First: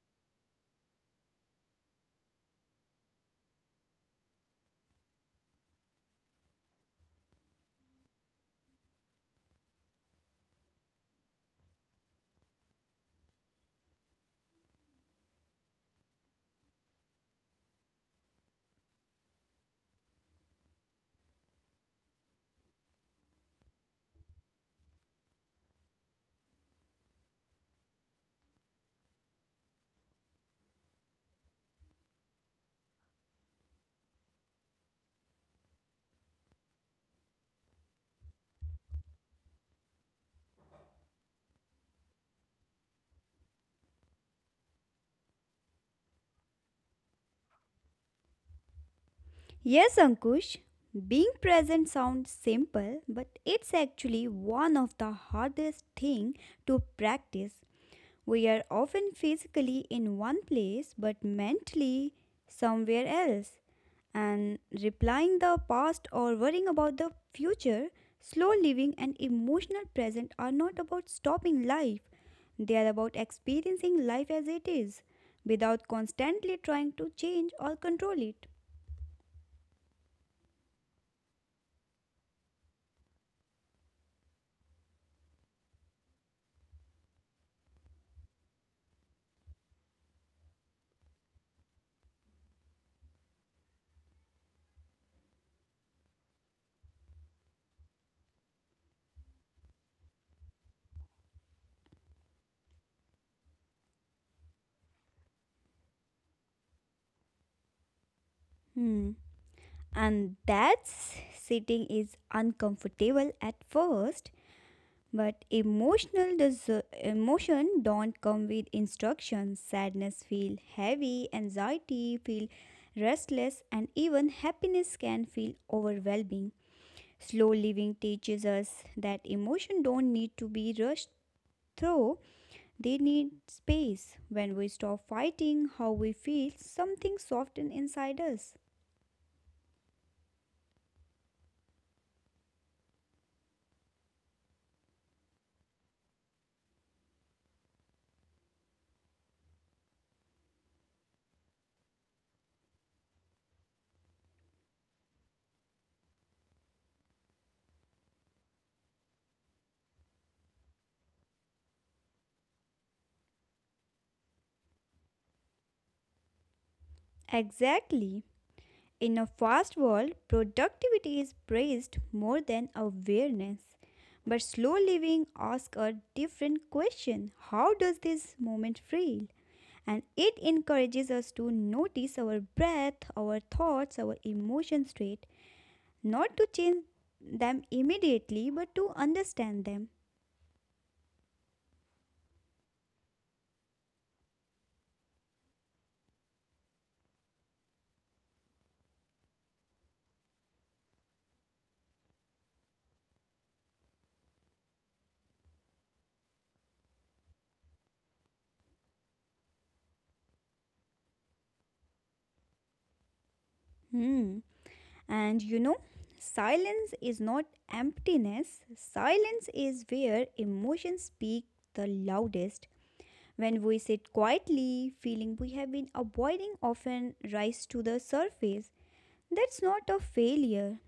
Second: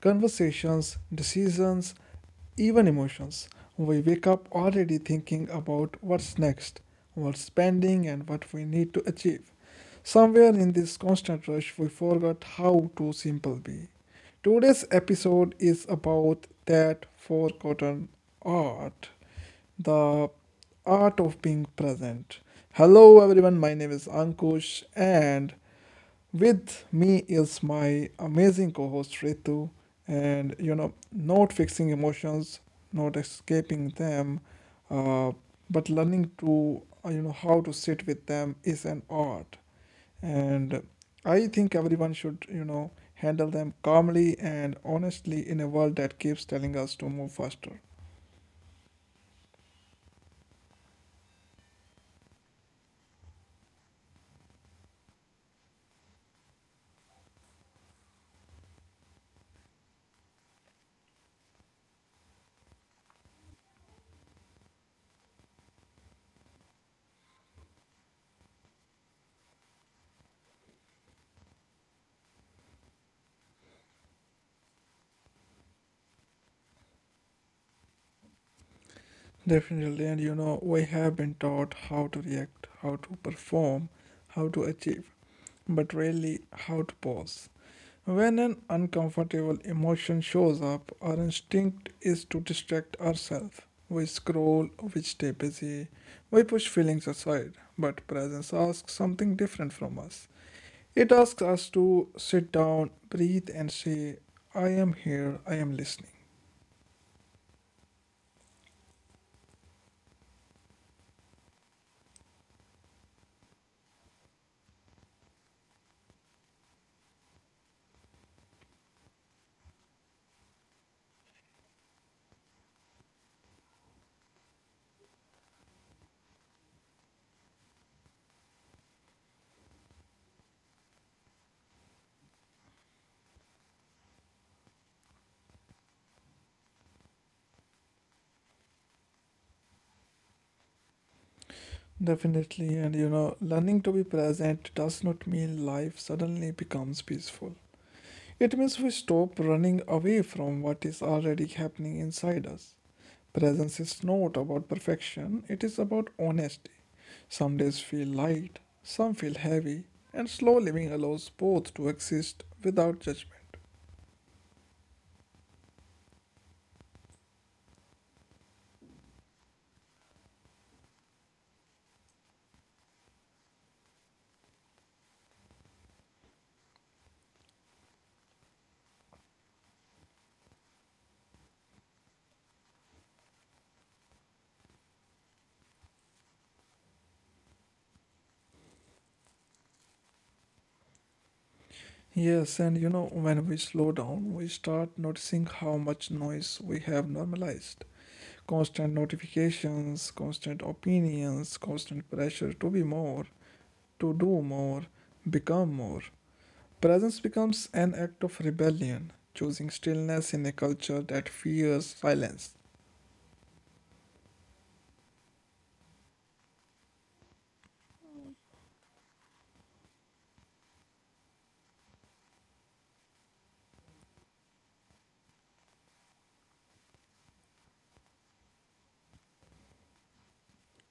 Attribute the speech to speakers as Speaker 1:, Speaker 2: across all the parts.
Speaker 1: conversations, decisions, even emotions. We wake up already thinking about what's next, what's pending, and what we need to achieve. Somewhere in this constant rush, we forgot how to simple be. Today's episode is about that forgotten art the art of being present. Hello, everyone. My name is Ankush, and with me is my amazing co host Ritu, and not fixing emotions, not escaping them, uh, but learning to, how to sit with them is an art. And I think everyone should, handle them calmly and honestly in a world that keeps telling us to move faster.
Speaker 2: Yes, Ankush, being present sounds simple, but it's actually one of the hardest thing to practice. We are often physically in one place but mentally somewhere else. And replying the past or worrying about the future, slow living and emotional present are not about stopping life. They are about experiencing life as it is without constantly trying to change or control it.
Speaker 1: Definitely, and we have been taught how to react, how to perform, how to achieve, but rarely how to pause. When an uncomfortable emotion shows up, our instinct is to distract ourselves. We scroll, we stay busy, we push feelings aside. But presence asks something different from us. It asks us to sit down, breathe, and say, I am here, I am listening.
Speaker 2: Hmm. And that sitting is uncomfortable at first, but emotion don't come with instructions. Sadness feel heavy, anxiety feel restless, and even happiness can feel overwhelming. Slow living teaches us that emotion don't need to be rushed through. They need space. When we stop fighting how we feel, something softens inside us.
Speaker 1: Definitely, and learning to be present does not mean life suddenly becomes peaceful. It means we stop running away from what is already happening inside us. Presence is not about perfection, it is about honesty. Some days feel light, some feel heavy, and slow living allows both to exist without judgment.
Speaker 2: Exactly. In a fast world, productivity is praised more than awareness. But slow living asks a different question. How does this moment feel? And it encourages us to notice our breath, our thoughts, our emotions straight, not to change them immediately, but to understand them.
Speaker 1: Yes, and when we slow down, we start noticing how much noise we have normalized. Constant notifications, constant opinions, constant pressure to be more, to do more, become more. Presence becomes an act of rebellion, choosing stillness in a culture that fears silence.
Speaker 2: Hmm. And you know, silence is not emptiness, silence is where emotions speak the loudest. When we sit quietly, feeling we have been avoiding often rise to the surface. That's not a failure.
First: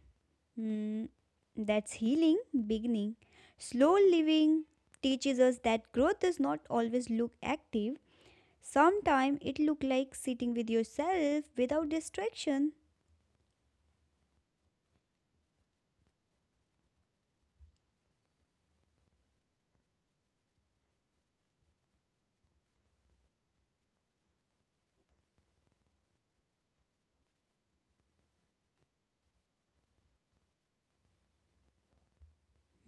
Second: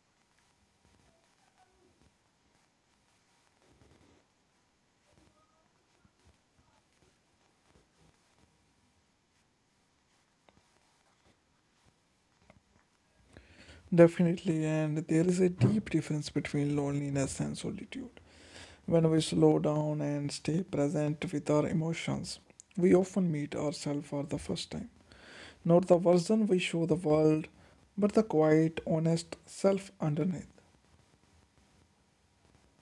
Speaker 2: Hmm, that's healing, beginning. Slow living teaches us that growth does not always look active. Sometimes it look like sitting with yourself without distraction.
Speaker 1: Definitely, and there is a deep difference between loneliness and solitude. When we slow down and stay present with our emotions, we often meet ourselves for the first time. Not the version we show the world, but the quiet, honest self underneath.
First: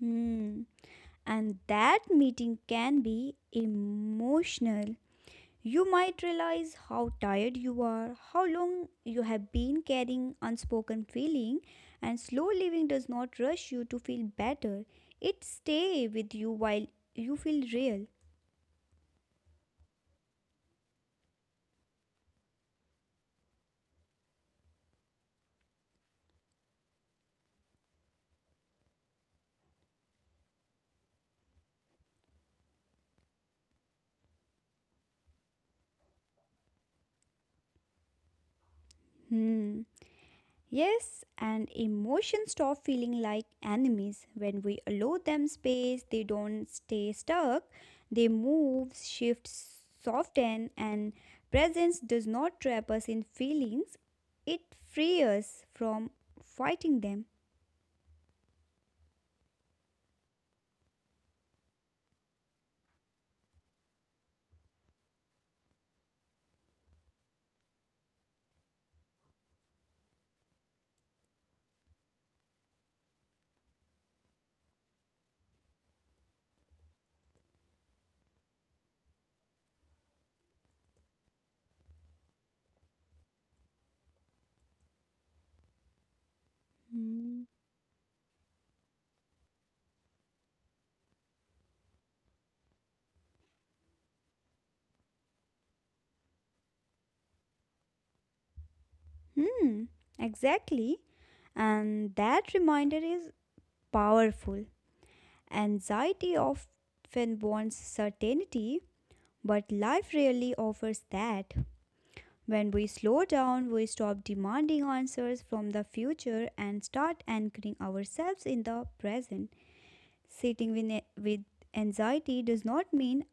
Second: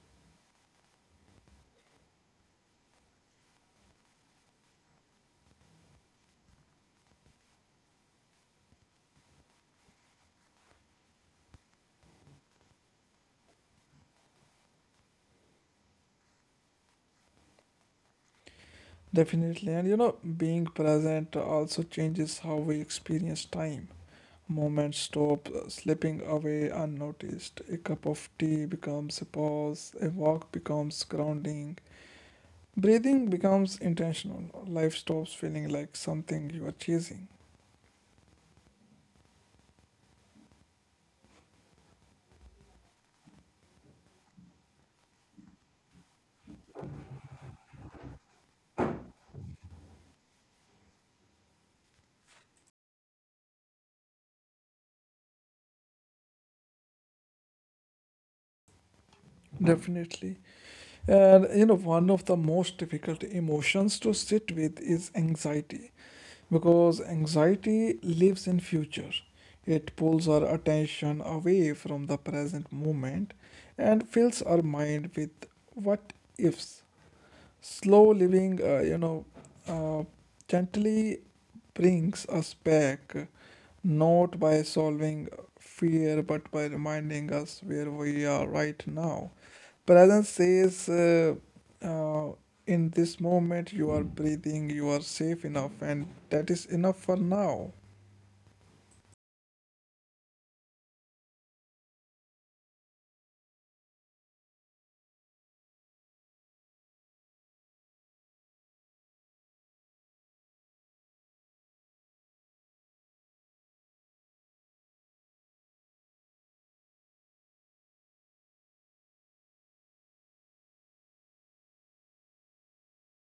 Speaker 2: Hmm. And that meeting can be emotional. You might realize how tired you are, how long you have been carrying unspoken feeling, and slow living does not rush you to feel better. It stay with you while you feel real.
Speaker 1: Definitely, and being present also changes how we experience time. Moments stop slipping away unnoticed. A cup of tea becomes a pause, a walk becomes grounding. Breathing becomes intentional. Life stops feeling like something you are chasing.
Speaker 2: Hmm. Yes, and emotions stop feeling like enemies. When we allow them space, they don't stay stuck. They move, shift, soften, and presence does not trap us in feelings. It frees us from fighting them.
Speaker 1: Definitely. And one of the most difficult emotions to sit with is anxiety because anxiety lives in future. It pulls our attention away from the present moment and fills our mind with what ifs. Slow living, uh, gently brings us back, not by solving fear but by reminding
Speaker 2: Hmm,
Speaker 1: us where we are right now. Presence says, uh, in this moment, you are breathing, you are safe enough, and that is enough for now.
Speaker 2: Hmm, exactly. And that reminder is powerful. Anxiety often wants certainty, but life rarely offers that. When we slow down, we stop demanding answers from the future and start anchoring ourselves in the present. Sitting with anxiety does not mean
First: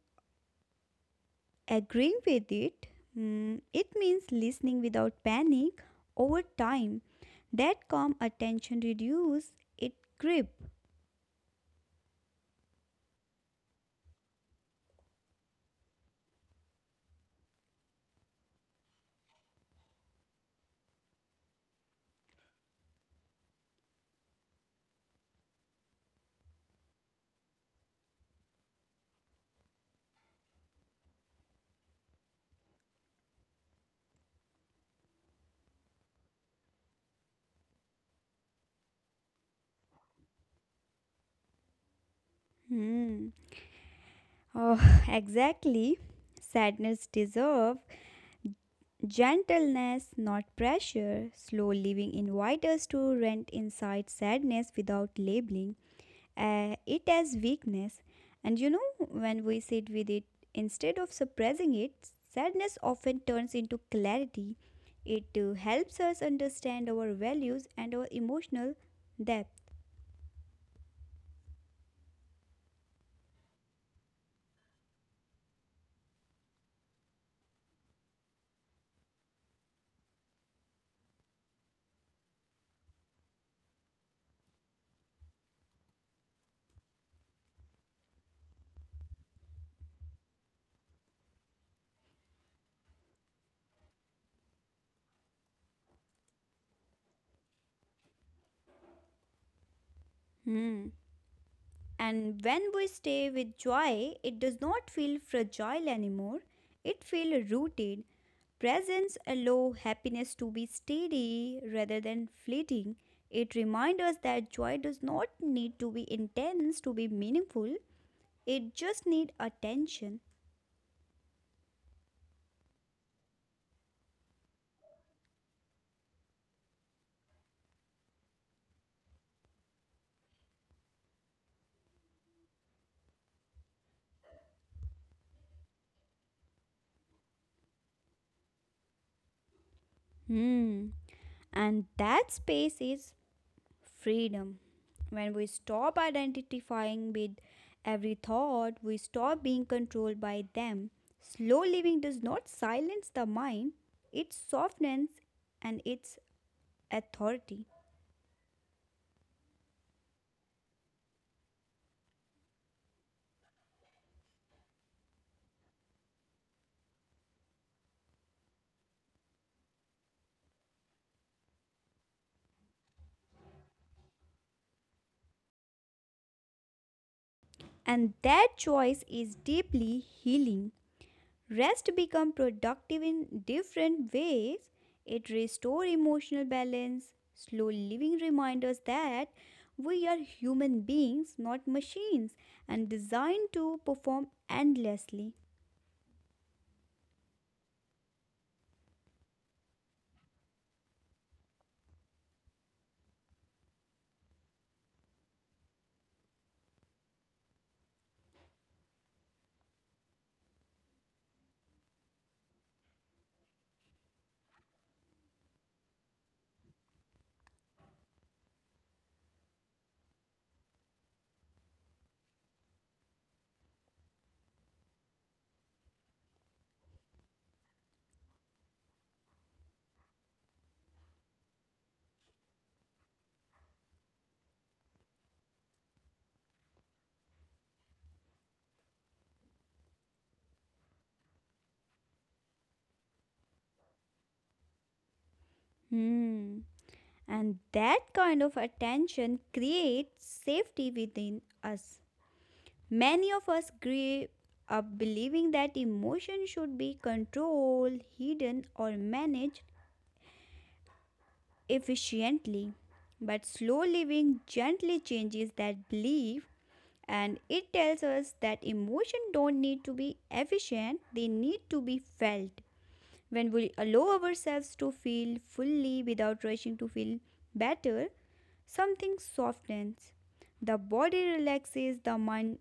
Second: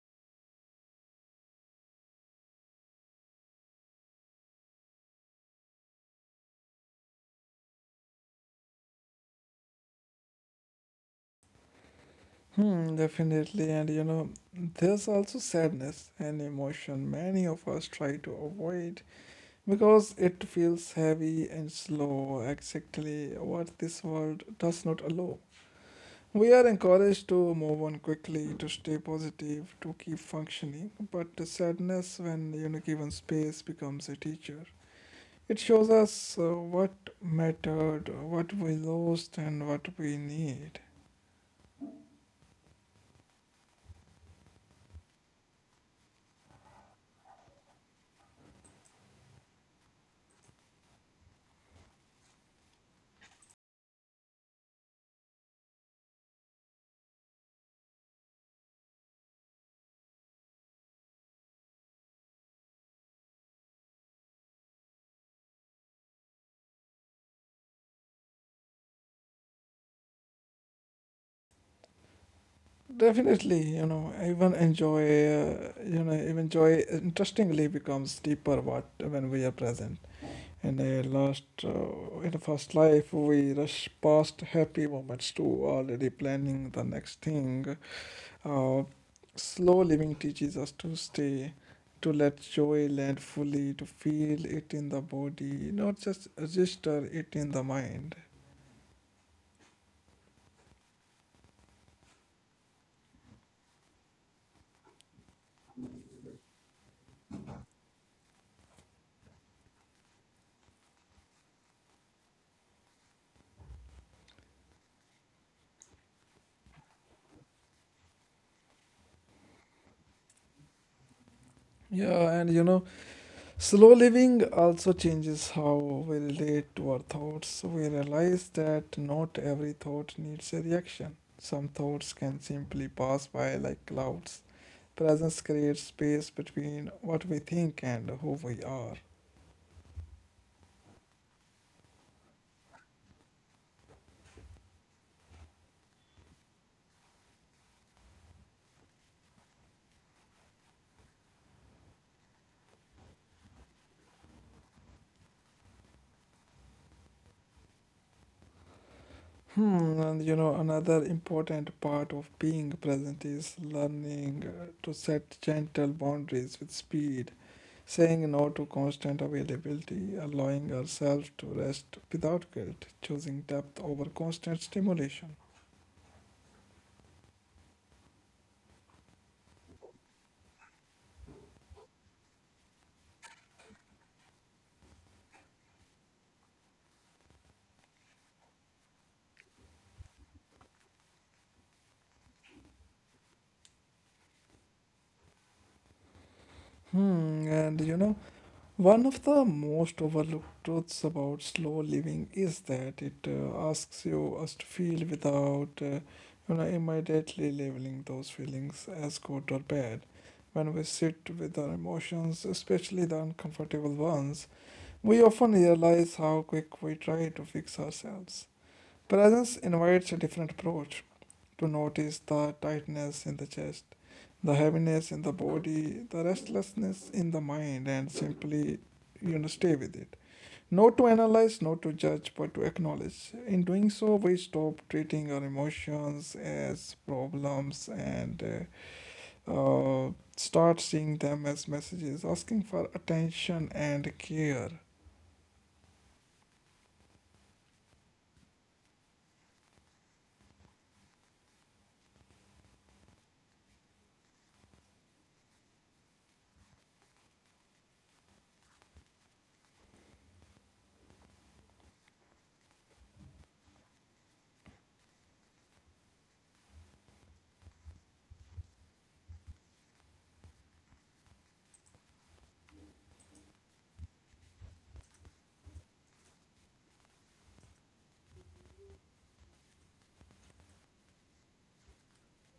Speaker 2: agreeing with it. Mm, it means listening without panic over time. That calm attention reduces its grip.
Speaker 1: Hmm, definitely. And there's also sadness and emotion many of us try to avoid because it feels heavy and slow, exactly what this world does not allow. We are encouraged to move on quickly, to stay positive, to keep functioning, but sadness when you know given space becomes a teacher. It shows us what mattered, what we lost, and what we need.
Speaker 2: Hmm. Oh, exactly. Sadness deserves gentleness, not pressure. Slow living invites us to rent inside sadness without labeling it as weakness. And you know, when we sit with it, instead of suppressing it, sadness often turns into clarity. It helps us understand our values and our emotional depth.
Speaker 1: Definitely, you know, even enjoy, even joy interestingly becomes deeper what when we are present. In a last, in a first life, we rush past happy moments to already planning the next thing. Uh, slow living teaches us to stay, to let joy land fully, to feel it in the body, not just register it in the mind.
Speaker 2: Hmm. And when we stay with joy, it does not feel fragile anymore. It feels rooted. Presence allows happiness to be steady rather than fleeting. It reminds us that joy does not need to be intense to be meaningful. It just needs attention.
Speaker 1: Yeah, and slow living also changes how we relate to our thoughts. We realize that not every thought needs a reaction. Some thoughts can simply pass by like clouds. Presence creates space between what we think and who we are.
Speaker 2: Hmm. And that space is freedom. When we stop identifying with every thought, we stop being controlled by them. Slow living does not silence the mind, it softens and its authority.
Speaker 1: Hmm, and another important part of being present is learning to set gentle boundaries with speed, saying no to constant availability, allowing ourselves to rest without guilt, choosing depth over constant stimulation.
Speaker 2: And that choice is deeply healing. Rest become productive in different ways. It restore emotional balance. Slow living reminds us that we are human beings, not machines, and designed to perform endlessly.
Speaker 1: Hmm, and one of the most overlooked truths about slow living is that it asks you us to feel without, immediately labeling those feelings as good or bad. When we sit with our emotions, especially the uncomfortable ones, we often realize how quick we try to fix ourselves. Presence invites a different approach to notice the tightness in the chest, the heaviness in the body, the restlessness in the mind, and simply, stay with it. Not to analyze, not to judge, but to acknowledge. In doing so, we stop treating our emotions as problems and uh, uh, start seeing them as messages asking for attention and care.
Speaker 2: Hmm. And that kind of attention creates safety within us. Many of us grew up believing that emotion should be controlled, hidden, or managed efficiently. But slow living gently changes that belief and it tells us that emotions don't need to be efficient, they need to be felt. When we allow ourselves to feel fully without rushing to feel better, something softens. The body relaxes, the mind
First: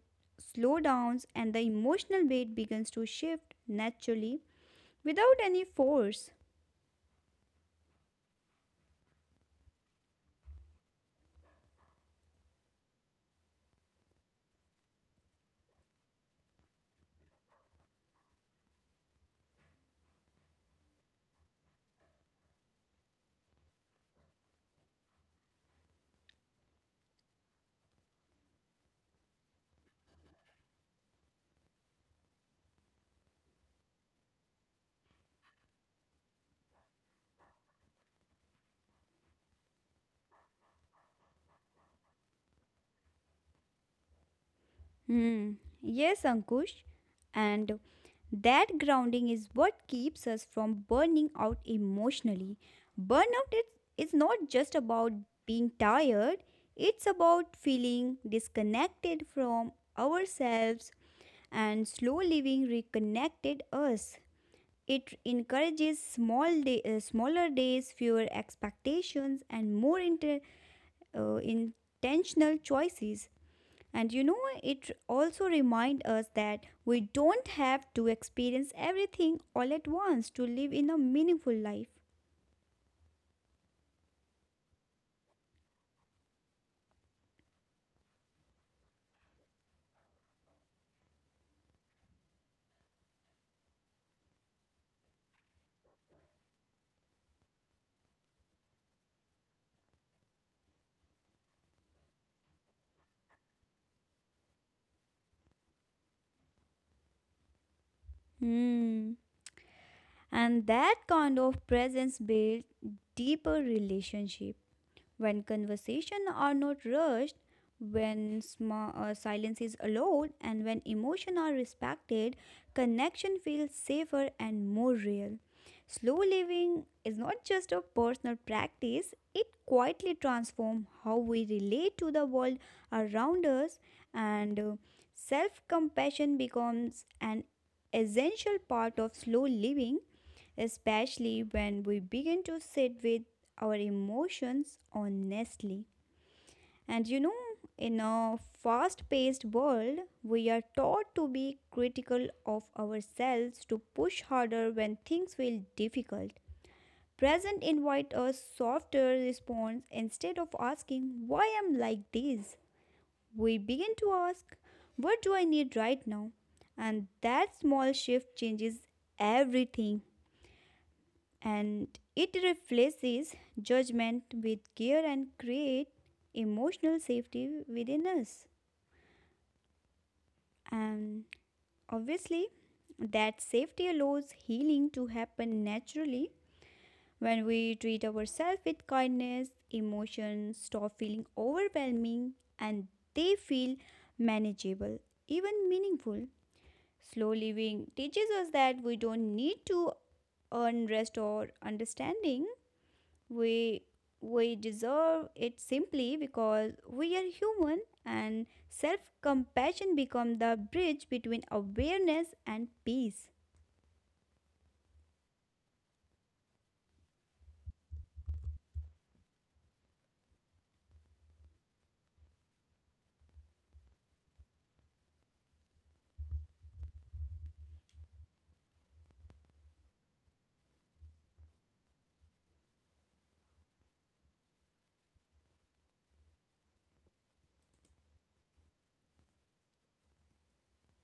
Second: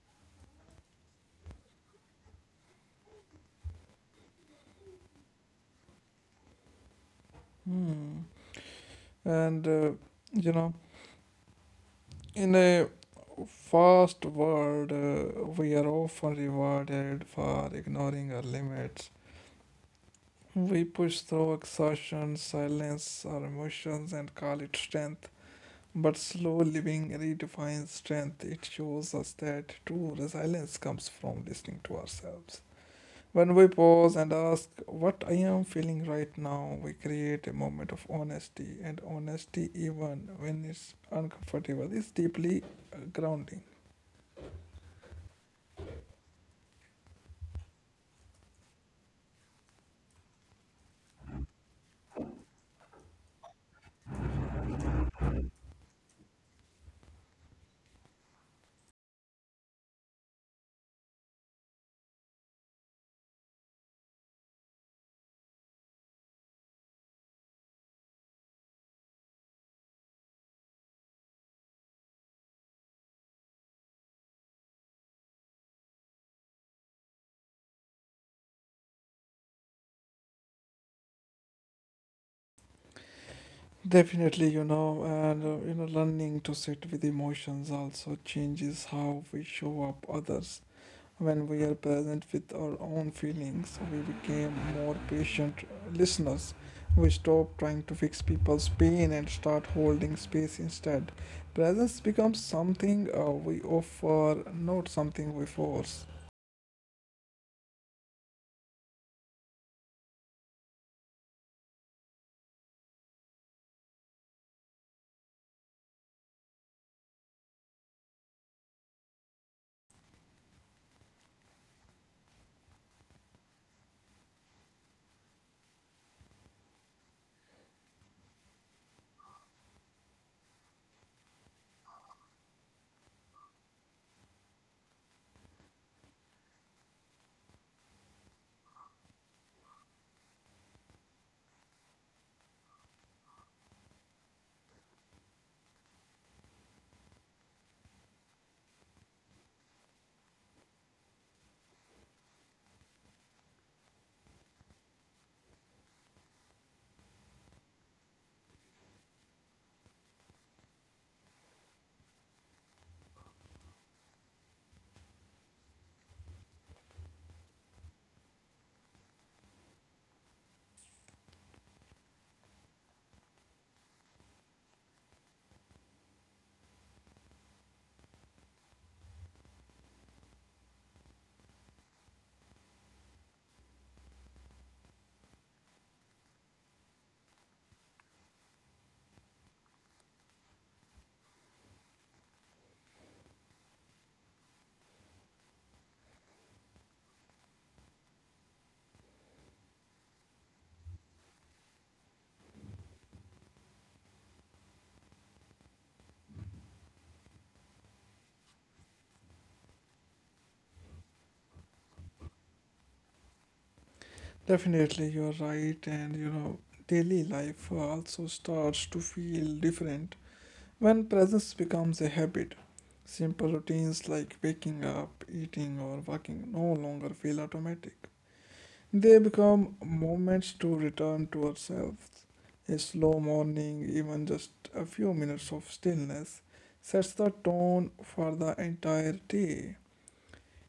Speaker 2: slows down, and the emotional weight begins to shift naturally without any force.
Speaker 1: Hmm. And, you know, in a first world, we are often rewarded for ignoring our limits. We push through exhaustion, silence our emotions, and call it strength. But slow living redefines strength. It shows us that true resilience comes from listening to ourselves. When we pause and ask, what I am feeling right now, we create a moment of honesty, and honesty, even when it's uncomfortable, is deeply grounding.
Speaker 2: Hmm. Yes, Ankush. And that grounding is what keeps us from burning out emotionally. Burnout is not just about being tired, it's about feeling disconnected from ourselves and slow living reconnected us. It encourages smaller days, fewer expectations, and more intentional choices. And you know, it also reminds us that we don't have to experience everything all at once to live in a meaningful life.
Speaker 1: Definitely, you know, and learning to sit with emotions also changes how we show up others. When we are present with our own feelings, we became more patient listeners. We stop trying to fix people's pain and start holding space instead. Presence becomes something we offer, not something we force.
Speaker 2: Hmm. And that kind of presence builds deeper relationship. When conversation are not rushed, when silence is allowed, and when emotion are respected, connection feels safer and more real. Slow living is not just a personal practice, it quietly transforms how we relate to the world around us, and self compassion becomes an essential part of slow living especially when we begin to sit with our emotions honestly. And you know, in a fast paced world, we are taught to be critical of ourselves, to push harder when things feel difficult. Present invite a softer response instead of asking, why am I like this? We begin to ask, what do I need right now? And that small shift changes everything, and it replaces judgment with care and create emotional safety within us, and obviously that safety allows healing to happen naturally. When we treat ourselves with kindness emotions stop feeling overwhelming and they feel manageable, even meaningful. Slow living teaches us that we don't need to earn rest or understanding. We we deserve it simply because we are human and self-compassion becomes the bridge between awareness and peace.
Speaker 1: Definitely, you're right, and daily life also starts to feel different. When presence becomes a habit, simple routines like waking up, eating, or walking no longer feel automatic. They become moments to return to ourselves. A slow morning, even just a few minutes of stillness, sets the tone for the entire day.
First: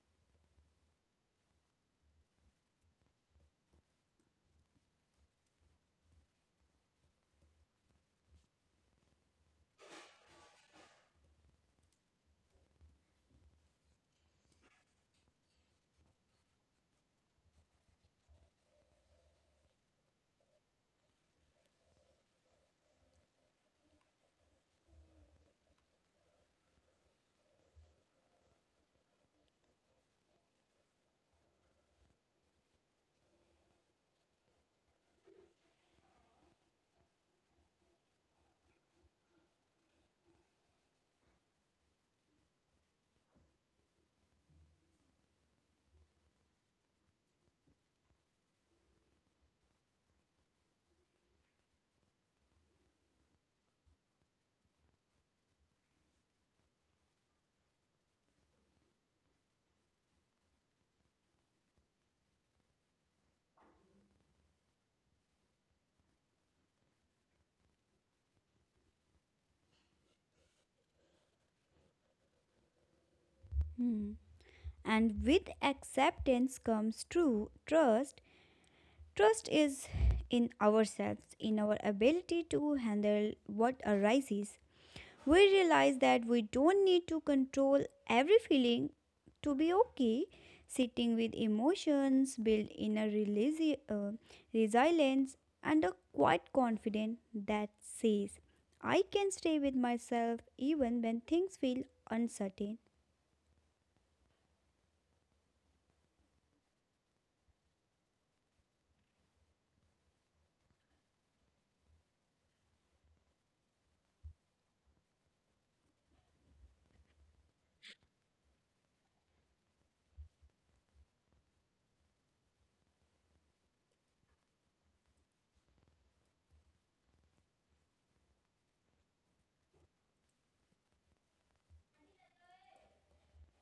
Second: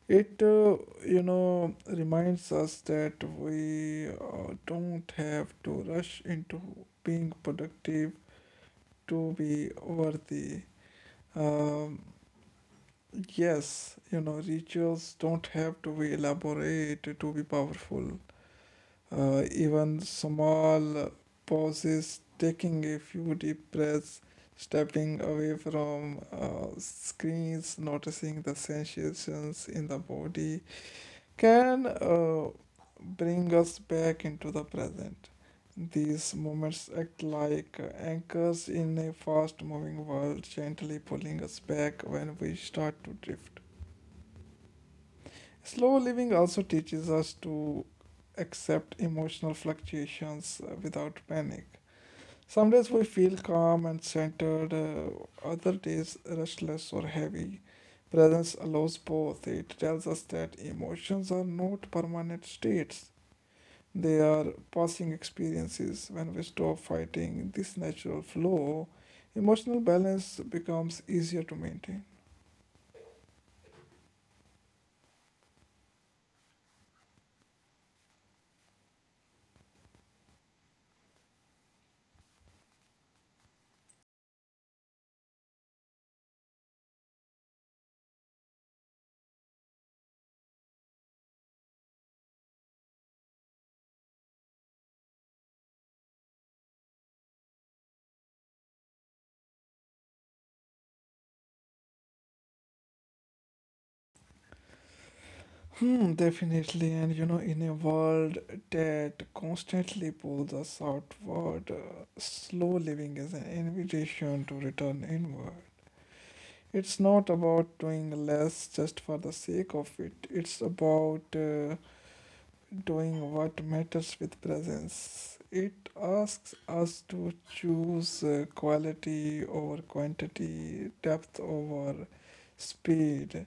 Speaker 1: It, reminds us that we don't have to rush into being productive to be worthy. Um Yes, you know, rituals don't have to be elaborate to be powerful. Even small pauses, taking a few deep breaths, stepping away from screens, noticing the sensations in the body can bring us back into the present. These moments act like anchors in a fast moving world, gently pulling us back when we start to drift. Slow living also teaches us to accept emotional fluctuations without panic. Some days we feel calm and centered, other days restless or heavy. Presence allows both. It tells us that emotions are not permanent states, they are passing experiences. When we stop fighting this natural flow, emotional balance becomes easier to maintain.
Speaker 2: Hmm. And with acceptance comes true trust. Trust is in ourselves, in our ability to handle what arises. We realize that we don't need to control every feeling to be okay. Sitting with emotions, build resilience, and a quiet confidence that says, I can stay with myself even when things feel uncertain.
Speaker 1: Hmm, definitely. And in a world that constantly pulls us outward, slow living is an invitation to return inward. It's not about doing less just for the sake of it, it's about doing what matters with presence. It asks us to choose quality over quantity, depth over speed,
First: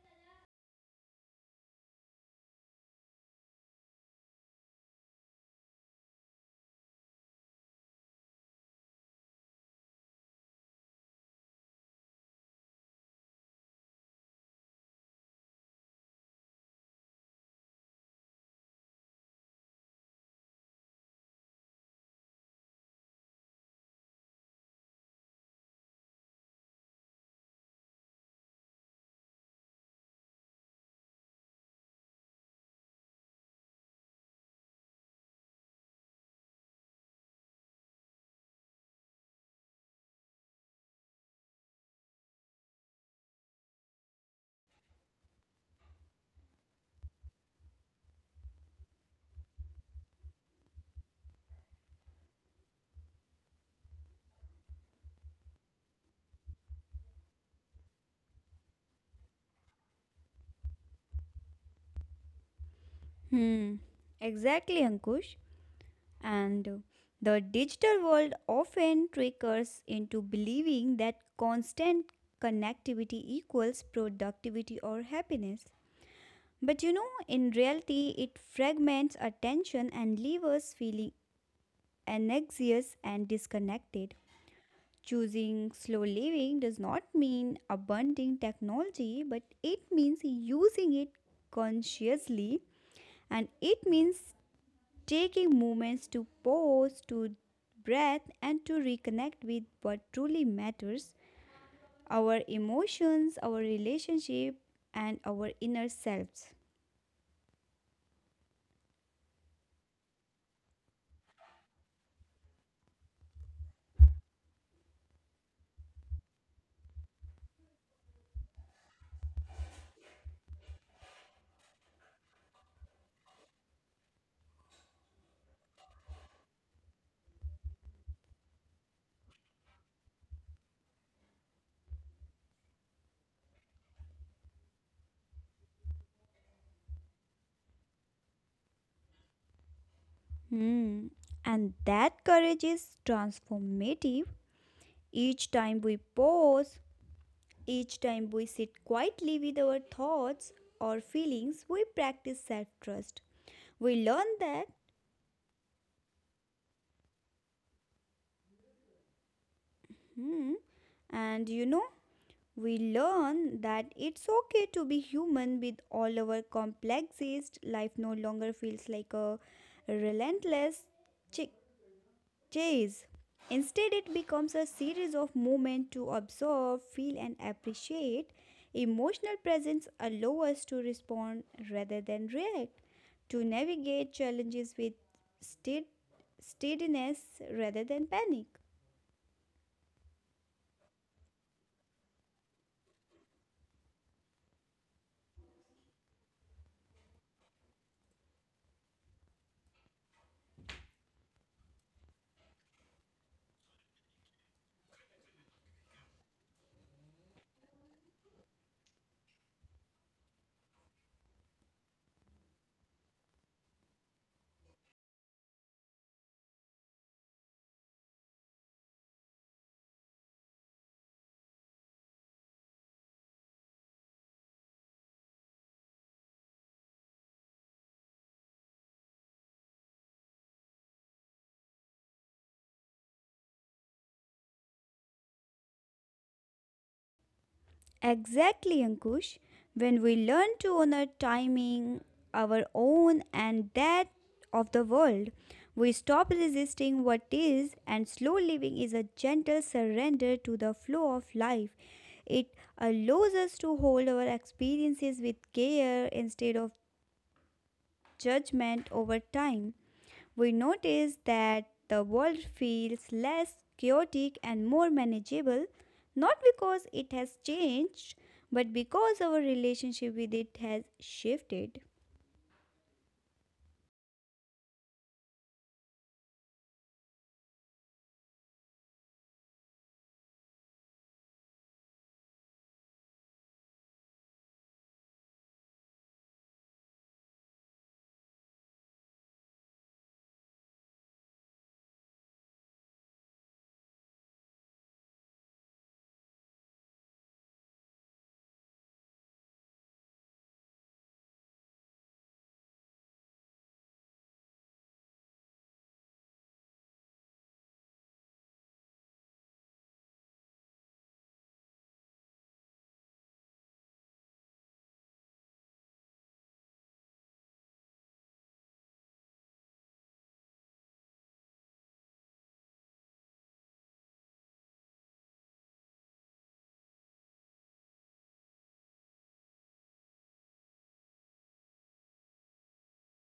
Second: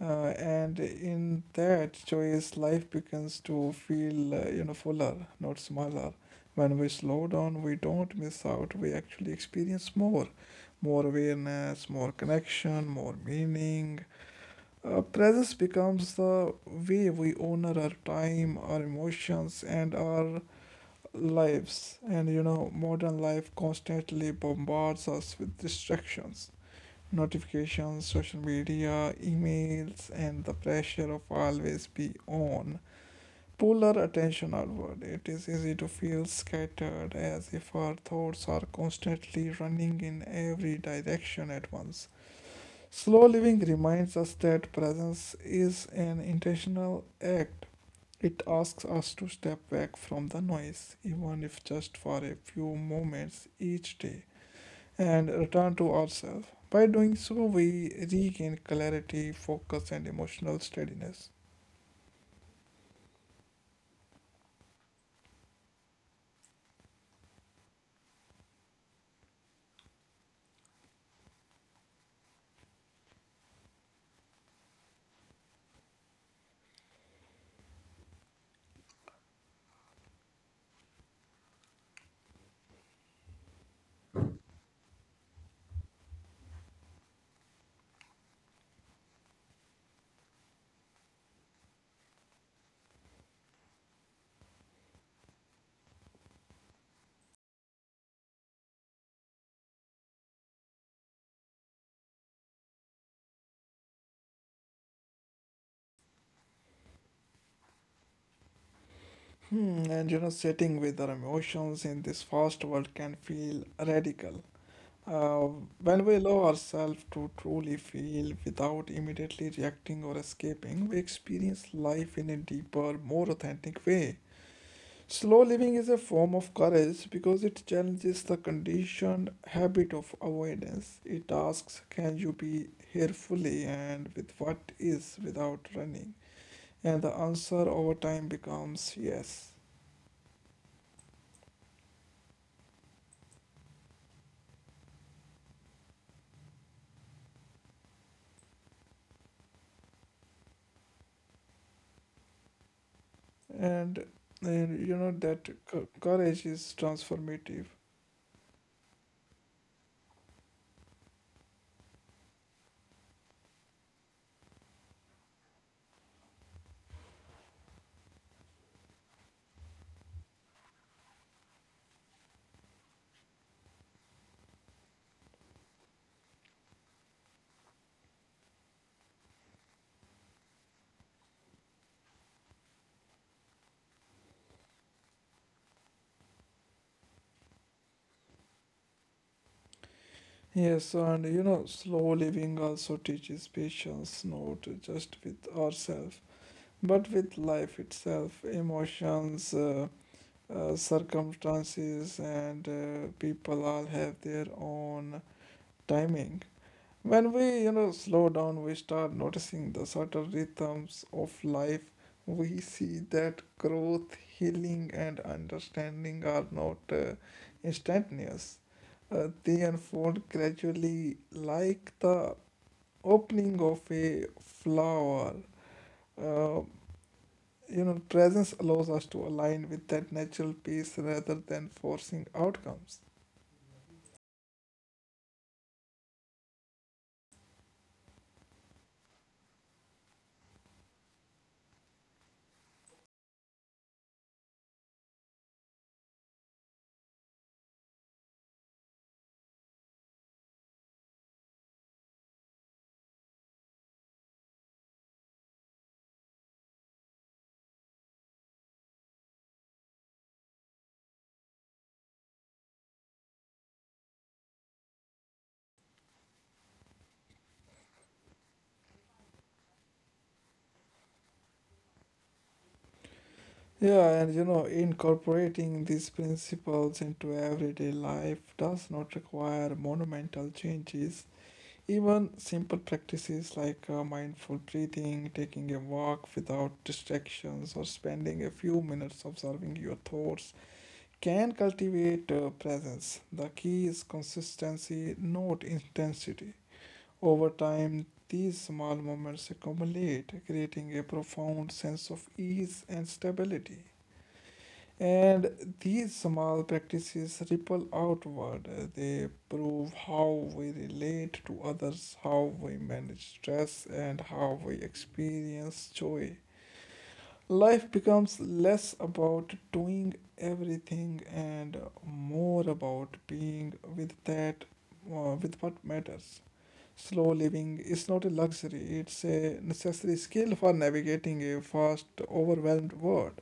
Speaker 1: and in that choice, life begins to feel, fuller, not smaller. When we slow down, we don't miss out. We actually experience more, more awareness, more connection, more meaning. Presence becomes the way we honor our time, our emotions, and our lives. And modern life constantly bombards us with distractions notifications, social media, emails, and the pressure of always be on pull our attention outward. It is easy to feel scattered as if our thoughts are constantly running in every direction at once. Slow living reminds us that presence is an intentional act. It asks us to step back from the noise, even if just for a few moments each day, and return to ourselves. By doing so, we regain clarity, focus, and emotional steadiness.
Speaker 2: Hmm, exactly, Ankush. And The digital world often triggers into believing that constant connectivity equals productivity or happiness. But you know, in reality, it fragments attention and leaves us feeling anxious and disconnected. Choosing slow living does not mean abandoning technology, but it means using it consciously and it means taking moments to pause, to breath, and to reconnect with what truly matters, our emotions, our relationship, and our inner selves.
Speaker 1: Hmm, and sitting with our emotions in this fast world can feel radical. Uh, when we allow ourselves to truly feel without immediately reacting or escaping, we experience life in a deeper, more authentic way. Slow living is a form of courage because it challenges the conditioned habit of avoidance. It asks, can you be here fully and with what is without running? And the answer over time becomes yes.
Speaker 2: Hmm. And that courage is transformative. Each time we pause, each time we sit quietly with our thoughts or feelings, we practice self trust.
Speaker 1: And,
Speaker 2: We learn that,
Speaker 1: and that courage is transformative.
Speaker 2: hmm, and you know, We learn that it's okay to be human with all our complexities. Life no longer feels like a relentless chi- days. Instead, it becomes a series of moments to observe, feel, and appreciate. Emotional presence allows us to respond rather than react, to navigate challenges with stead- steadiness rather than panic.
Speaker 1: Yes, and slow living also teaches patience, not just with ourselves, but with life itself, emotions. Circumstances and people all have their own timing. When we, you know, slow down, we start noticing the subtle rhythms of life. We see that growth healing and understanding are not instantaneous. They unfold gradually like the opening of a flower. uh, presence allows us to align with that natural peace rather than forcing outcomes.
Speaker 2: Exactly, Ankush. When we learn to honor timing, our own and that of the world, we stop resisting what is, and slow living is a gentle surrender to the flow of life. It allows us to hold our experiences with care instead of judgment over time. We notice that the world feels less chaotic and more manageable, not because it has changed, but because our relationship with it has shifted.
Speaker 1: Yeah, and incorporating these principles into everyday life does not require monumental changes. Even simple practices like mindful breathing, taking a walk without distractions, or spending a few minutes observing your thoughts can cultivate presence. The key is consistency, not intensity. Over time, these small moments accumulate, creating a profound sense of ease and stability. And these small practices ripple outward. They prove how we relate to others, how we manage stress, and how we experience joy. Life becomes less about doing everything and more about being with that, with what matters. Slow living is not a luxury, it's a necessary skill for navigating a fast, overwhelmed world.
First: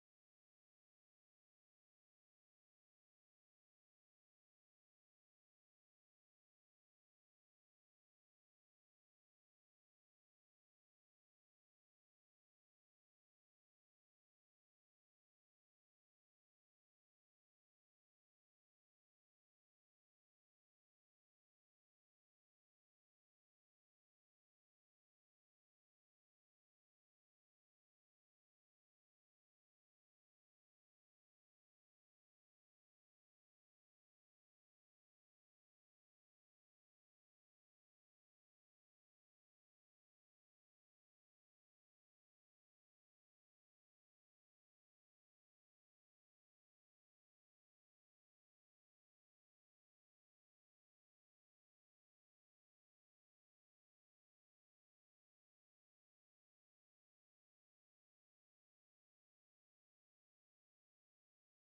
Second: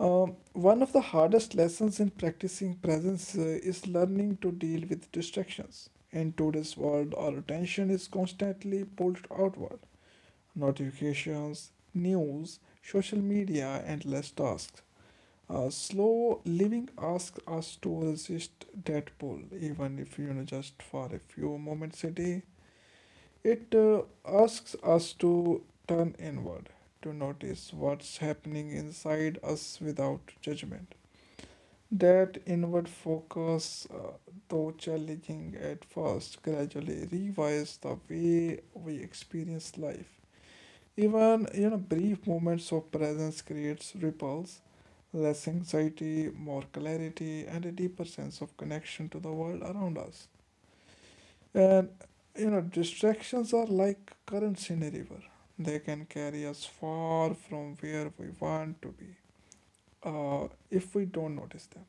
Speaker 1: One of the hardest lessons in practicing presence is learning to deal with distractions. In today's world, our attention is constantly pulled outward. Notifications, news, social media, endless tasks. Slow living asks us to resist that pull, even if you know just for a few moments a day. It asks us to turn inward, to notice what's happening inside us without judgment. That inward focus, though challenging at first, gradually rewires the way we experience life. Even brief moments of presence creates ripples, less anxiety, more clarity, and a deeper sense of connection to the world around us. And distractions are like currents in a river. They can carry us far from where we want to be if we don't notice them.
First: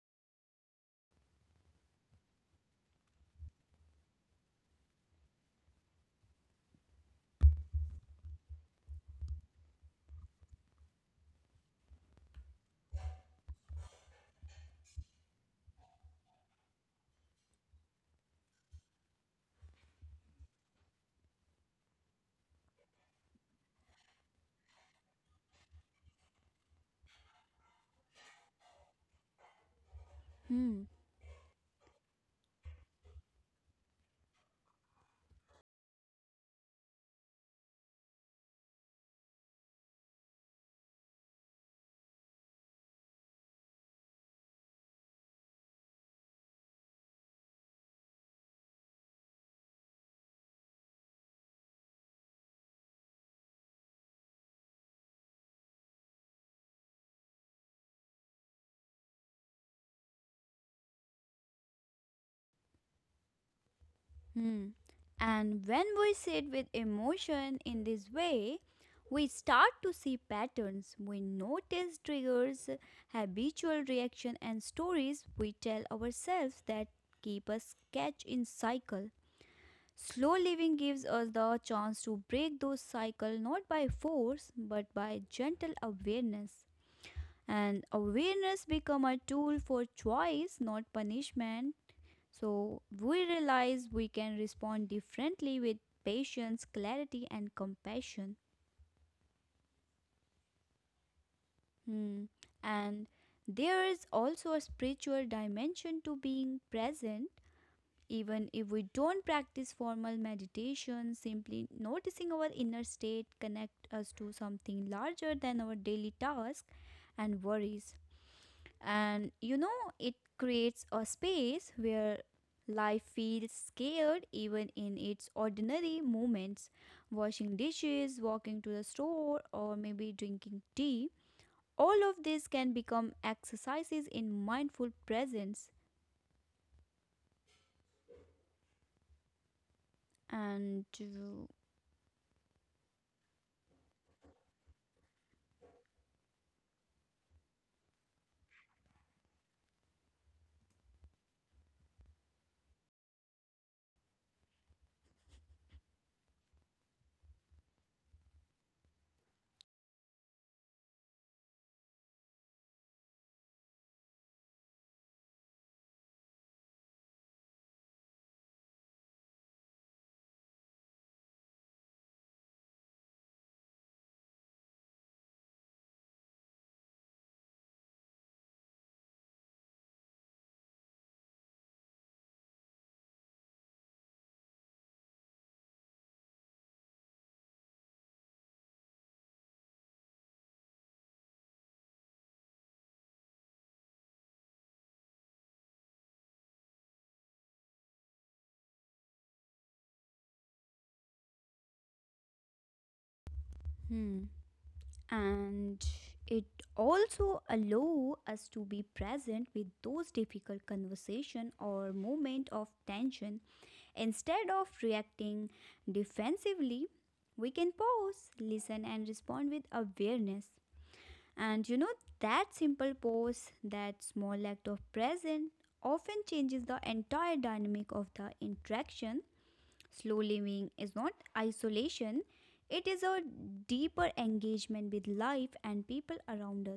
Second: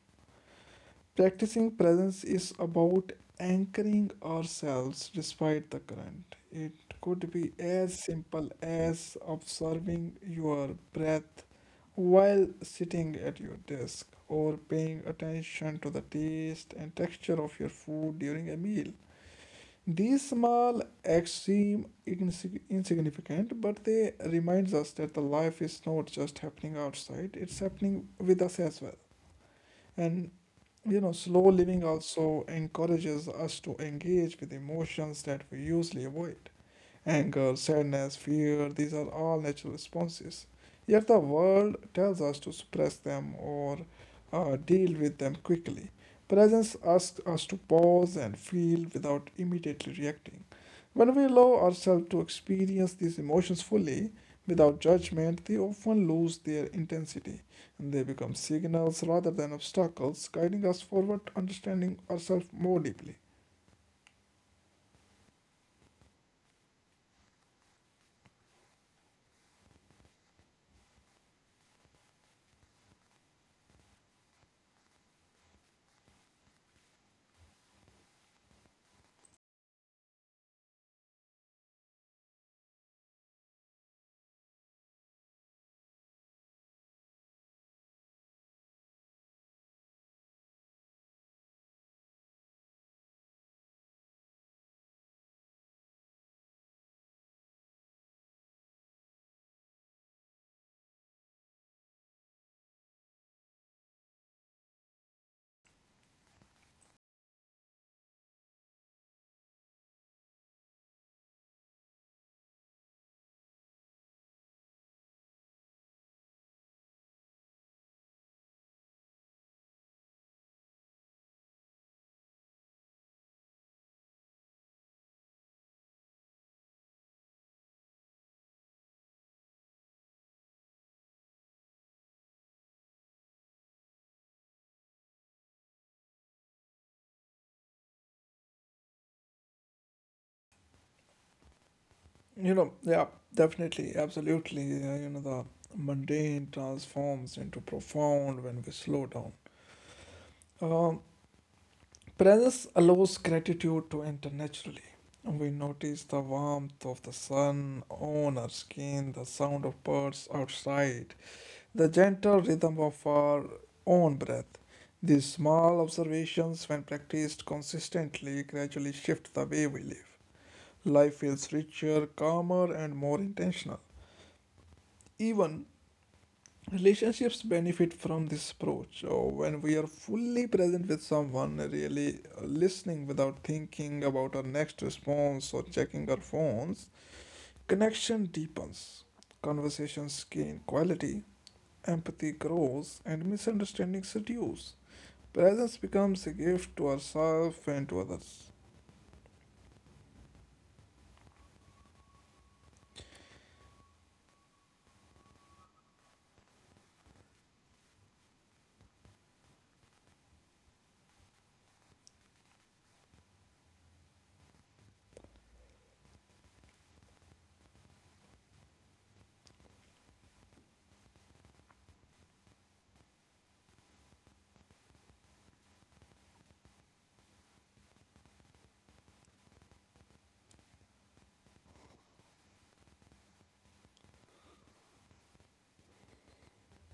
Speaker 1: Practicing presence is about anchoring ourselves despite the current. It could be as simple as observing your breath while sitting at your desk or paying attention to the taste and texture of your food during a meal. These small acts seem insignificant, but they remind us that the life is not just happening outside, it's happening with us as well. And
Speaker 2: Hmm.
Speaker 1: slow living also encourages us to engage with emotions that we usually avoid. Anger, sadness, fear, these are all natural responses. Yet the world tells us to suppress them or deal with them quickly. Presence asks us to pause and feel without immediately reacting. When we allow ourselves to experience these emotions fully, without judgment, they often lose their intensity and they become signals rather than obstacles, guiding us forward, to understanding ourselves more deeply.
Speaker 2: Hmm. And when we sit with emotion in this way, we start to see patterns. We notice triggers, habitual reaction, and stories we tell ourselves that keep us catch in cycle. Slow living gives us the chance to break those cycles not by force but by gentle awareness. And awareness become a tool for choice, not punishment. So we realize we can respond differently with patience, clarity, and compassion. Hmm. And there is also a spiritual dimension to being present. Even if we don't practice formal meditation, simply noticing our inner state connects us to something larger than our daily tasks and worries. And you know, it creates a space where life feels scared even in its ordinary moments. Washing dishes, walking to the store, or maybe drinking tea. All of this can become exercises in mindful presence. And
Speaker 1: You know, yeah, definitely, absolutely. The mundane transforms into profound when we slow down. Um, Presence allows gratitude to enter naturally. We notice the warmth of the sun on our skin, the sound of birds outside, the gentle rhythm of our own breath. These small observations, when practiced consistently, gradually shift the way we live. Life feels richer, calmer, and more intentional. Even relationships benefit from this approach or when we are fully present with someone, really listening without thinking about our next response or checking our phones. Connection deepens, conversations gain quality, empathy grows, and misunderstandings reduce. Presence becomes a gift to ourselves and to others.
Speaker 2: hmm. And it also allow us to be present with those difficult conversation or moment of tension, instead of reacting defensively we can pause, listen and respond with awareness. And you know that simple pause, that small act of presence often changes the entire dynamic of the interaction. Slow living is not isolation, it is a deeper engagement with life and people around us.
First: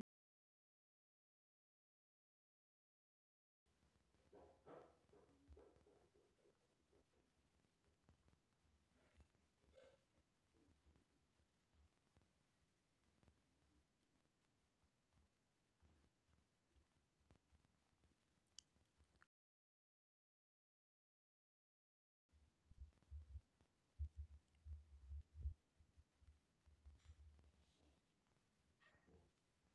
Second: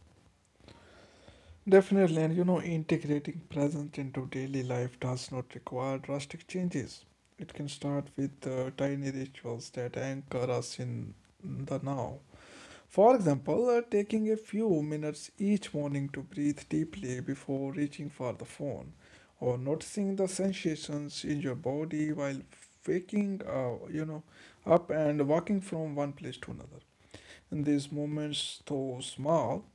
Speaker 1: Definitely, and you know, integrating presence into daily life does not require drastic changes. It can start with tiny rituals that anchor us in the now. For example, taking a few minutes each morning to breathe deeply before reaching for the phone, or noticing the sensations in your body while waking, up and walking from one place to another. And these moments, though small,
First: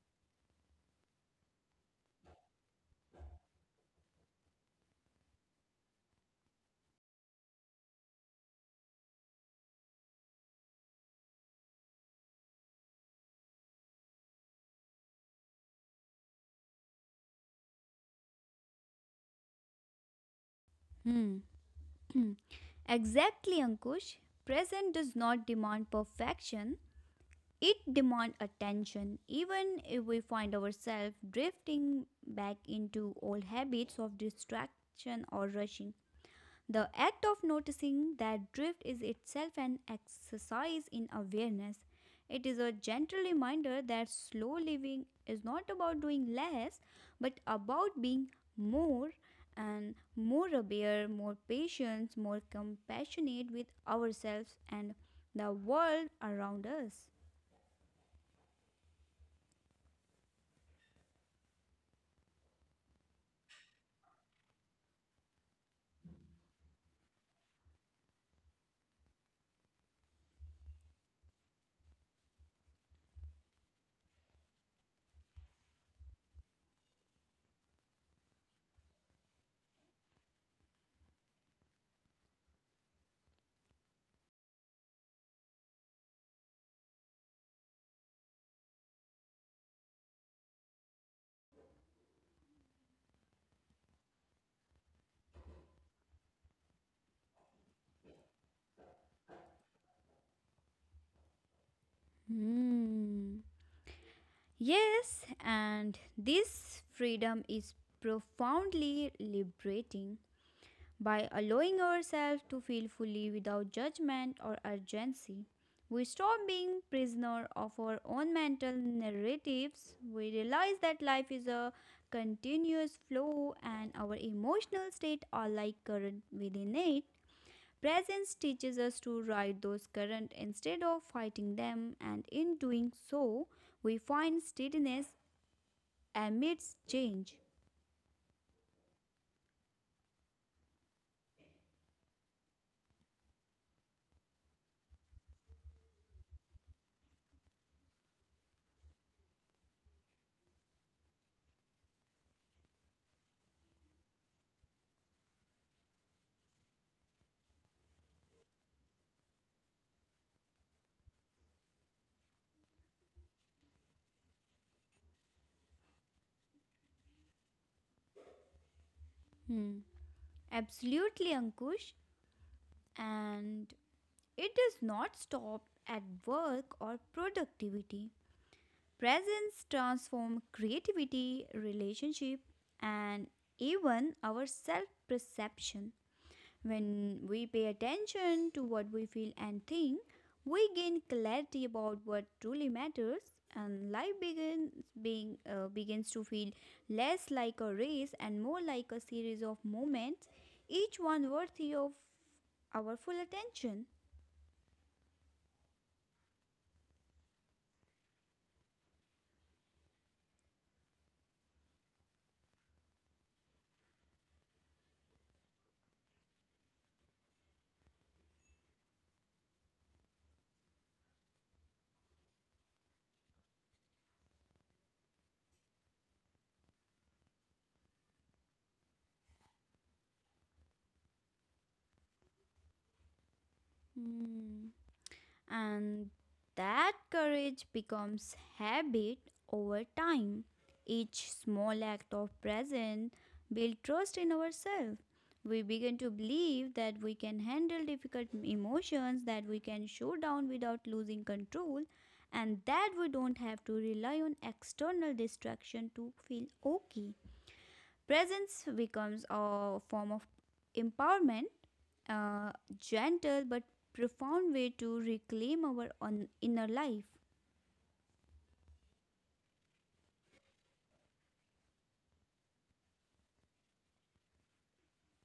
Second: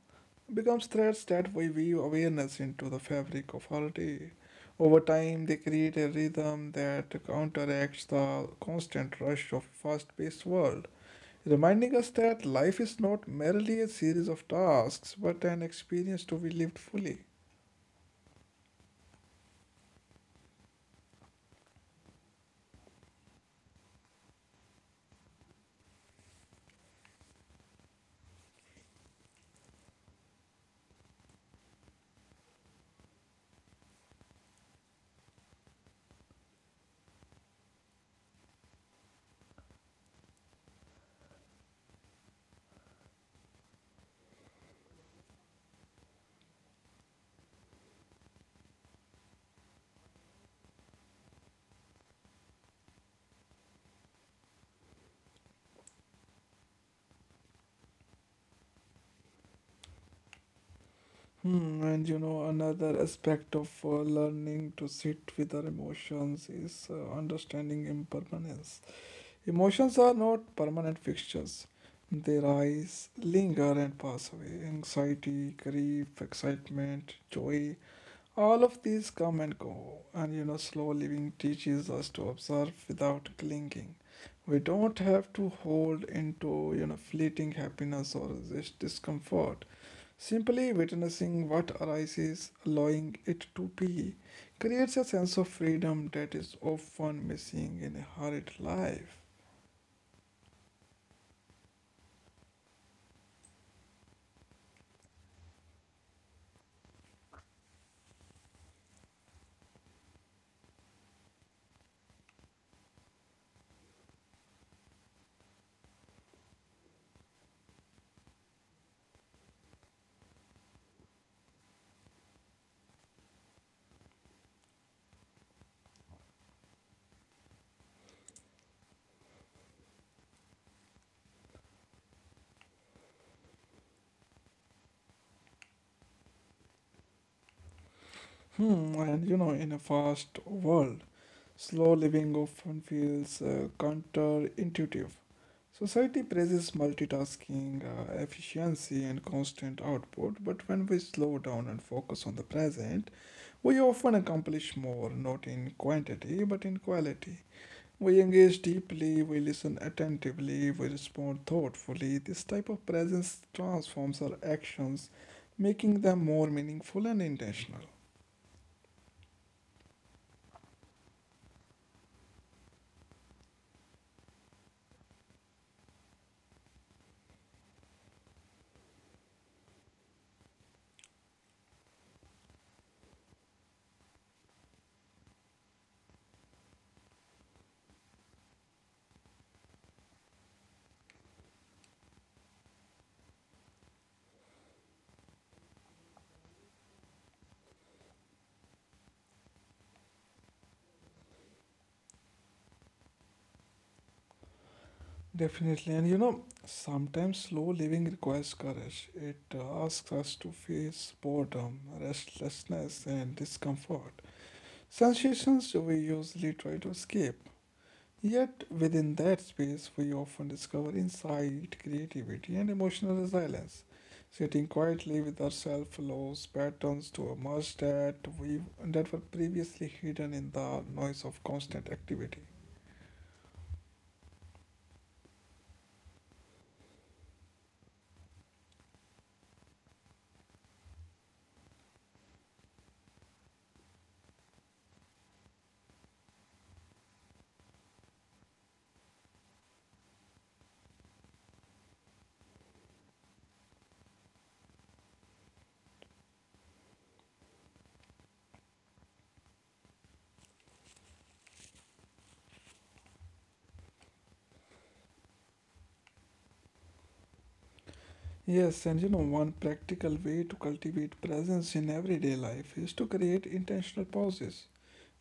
Speaker 1: becomes threads that we weave awareness into the fabric of our day. Over time, they create a rhythm that counteracts the constant rush of a fast paced world, reminding us that life is not merely a series of tasks but an experience to be lived fully.
Speaker 2: Hmm. Exactly, Ankush. Present does not demand perfection, it demands attention. Even if we find ourselves drifting back into old habits of distraction or rushing, the act of noticing that drift is itself an exercise in awareness. It is a gentle reminder that slow living is not about doing less, but about being more and more aware, more patient, more compassionate with ourselves and the world around us.
Speaker 1: Hmm, and you know, another aspect of learning to sit with our emotions is understanding impermanence. Emotions are not permanent fixtures. They rise, linger, and pass away. Anxiety, grief, excitement, joy, all of these come and go. And you know, slow living teaches us to observe without clinging. We don't have to hold into, you know, fleeting happiness or resist discomfort. Simply witnessing what arises, allowing it to be, creates a sense of freedom that is often missing in a hurried life.
Speaker 2: Hmm. Yes, and this freedom is profoundly liberating. By allowing ourselves to feel fully without judgment or urgency, we stop being prisoner of our own mental narratives. We realize that life is a continuous flow and our emotional state are like current within it. Presence teaches us to ride those current instead of fighting them and in doing so, we find steadiness amidst change.
Speaker 1: Hmm, and you know, in a fast world, slow living often feels counterintuitive. Society praises multitasking, efficiency, and constant output, but when we slow down and focus on the present, we often accomplish more, not in quantity, but in quality. We engage deeply, we listen attentively, we respond thoughtfully. This type of presence transforms our actions, making them more meaningful and intentional.
Speaker 2: Hmm. Absolutely, Ankush. And it does not stop at work or productivity. Presence transforms creativity, relationship, and even our self perception. When we pay attention to what we feel and think, we gain clarity about what truly matters, and life begins to feel less like a race and more like a series of moments, each one worthy of our full attention.
Speaker 1: Definitely. And you know, sometimes slow living requires courage. It asks us to face boredom, restlessness, and discomfort. Sensations we usually try to escape. Yet, within that space, we often discover insight, creativity, and emotional resilience. Sitting quietly with ourselves allows patterns to emerge that were previously hidden in the noise of constant activity.
Speaker 2: Hmm. And that courage becomes habit over time. Each small act of presence builds trust in ourselves. We begin to believe that we can handle difficult emotions, that we can show down without losing control, and that we don't have to rely on external distraction to feel okay. Presence becomes a form of empowerment, a gentle but profound way to reclaim our on inner life.
Speaker 1: Yes, and you know, one practical way to cultivate presence in everyday life is to create intentional pauses.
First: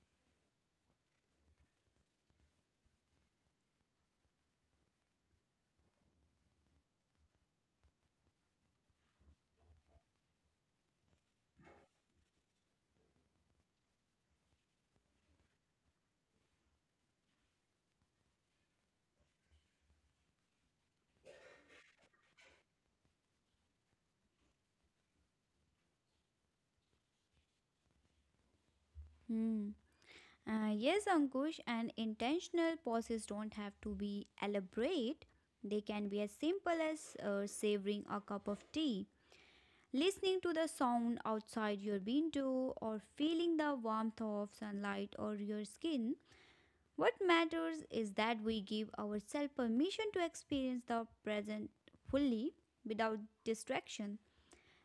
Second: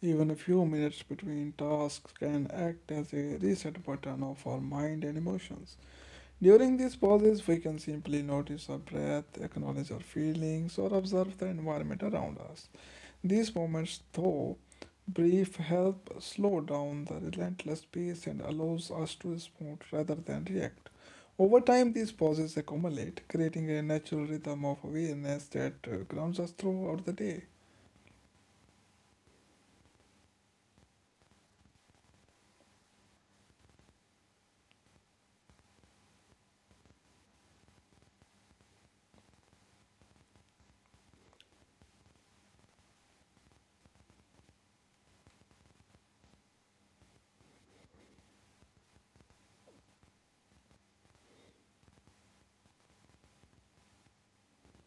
Speaker 1: Even a few minutes between tasks can act as a reset button of our mind and emotions. During these pauses, we can simply notice our breath, acknowledge our feelings, or observe the environment around us. These moments, though brief, help slow down the relentless pace and allows us to respond rather than react. Over time, these pauses accumulate, creating a natural rhythm of awareness that grounds us throughout the day.
Speaker 2: Hmm. Yes, Ankush, and intentional pauses don't have to be elaborate. They can be as simple as savoring a cup of tea, listening to the sound outside your window, or feeling the warmth of sunlight or your skin. What matters is that we give ourselves permission to experience the present fully without distraction.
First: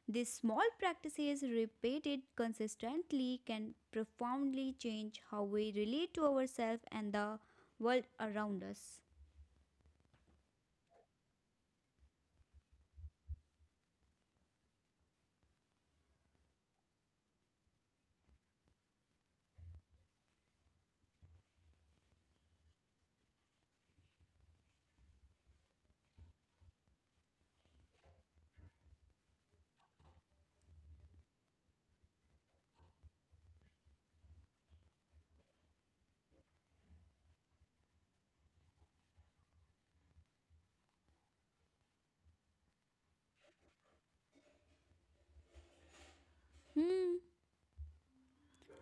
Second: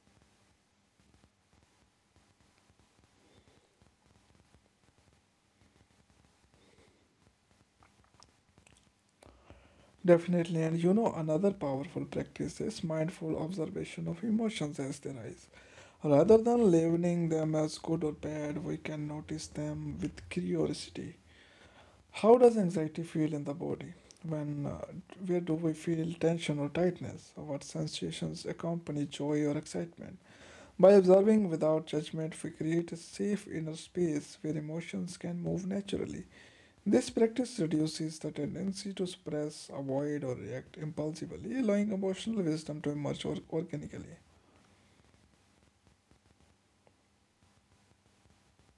Speaker 2: These small practices repeated consistently can profoundly change how we relate to ourselves and the world around us.
Speaker 1: Definitely, and you know, another powerful practice is mindful observation of emotions as they rise. Rather than labeling them as good or bad, we can notice them with curiosity. How does anxiety feel in the body? When, uh, where do we feel tension or tightness? What sensations accompany joy or excitement? By observing without judgment, we create a safe inner space where emotions can move naturally. This practice reduces the tendency to suppress, avoid, or react impulsively, allowing emotional wisdom to emerge organically.
Speaker 2: Hmm.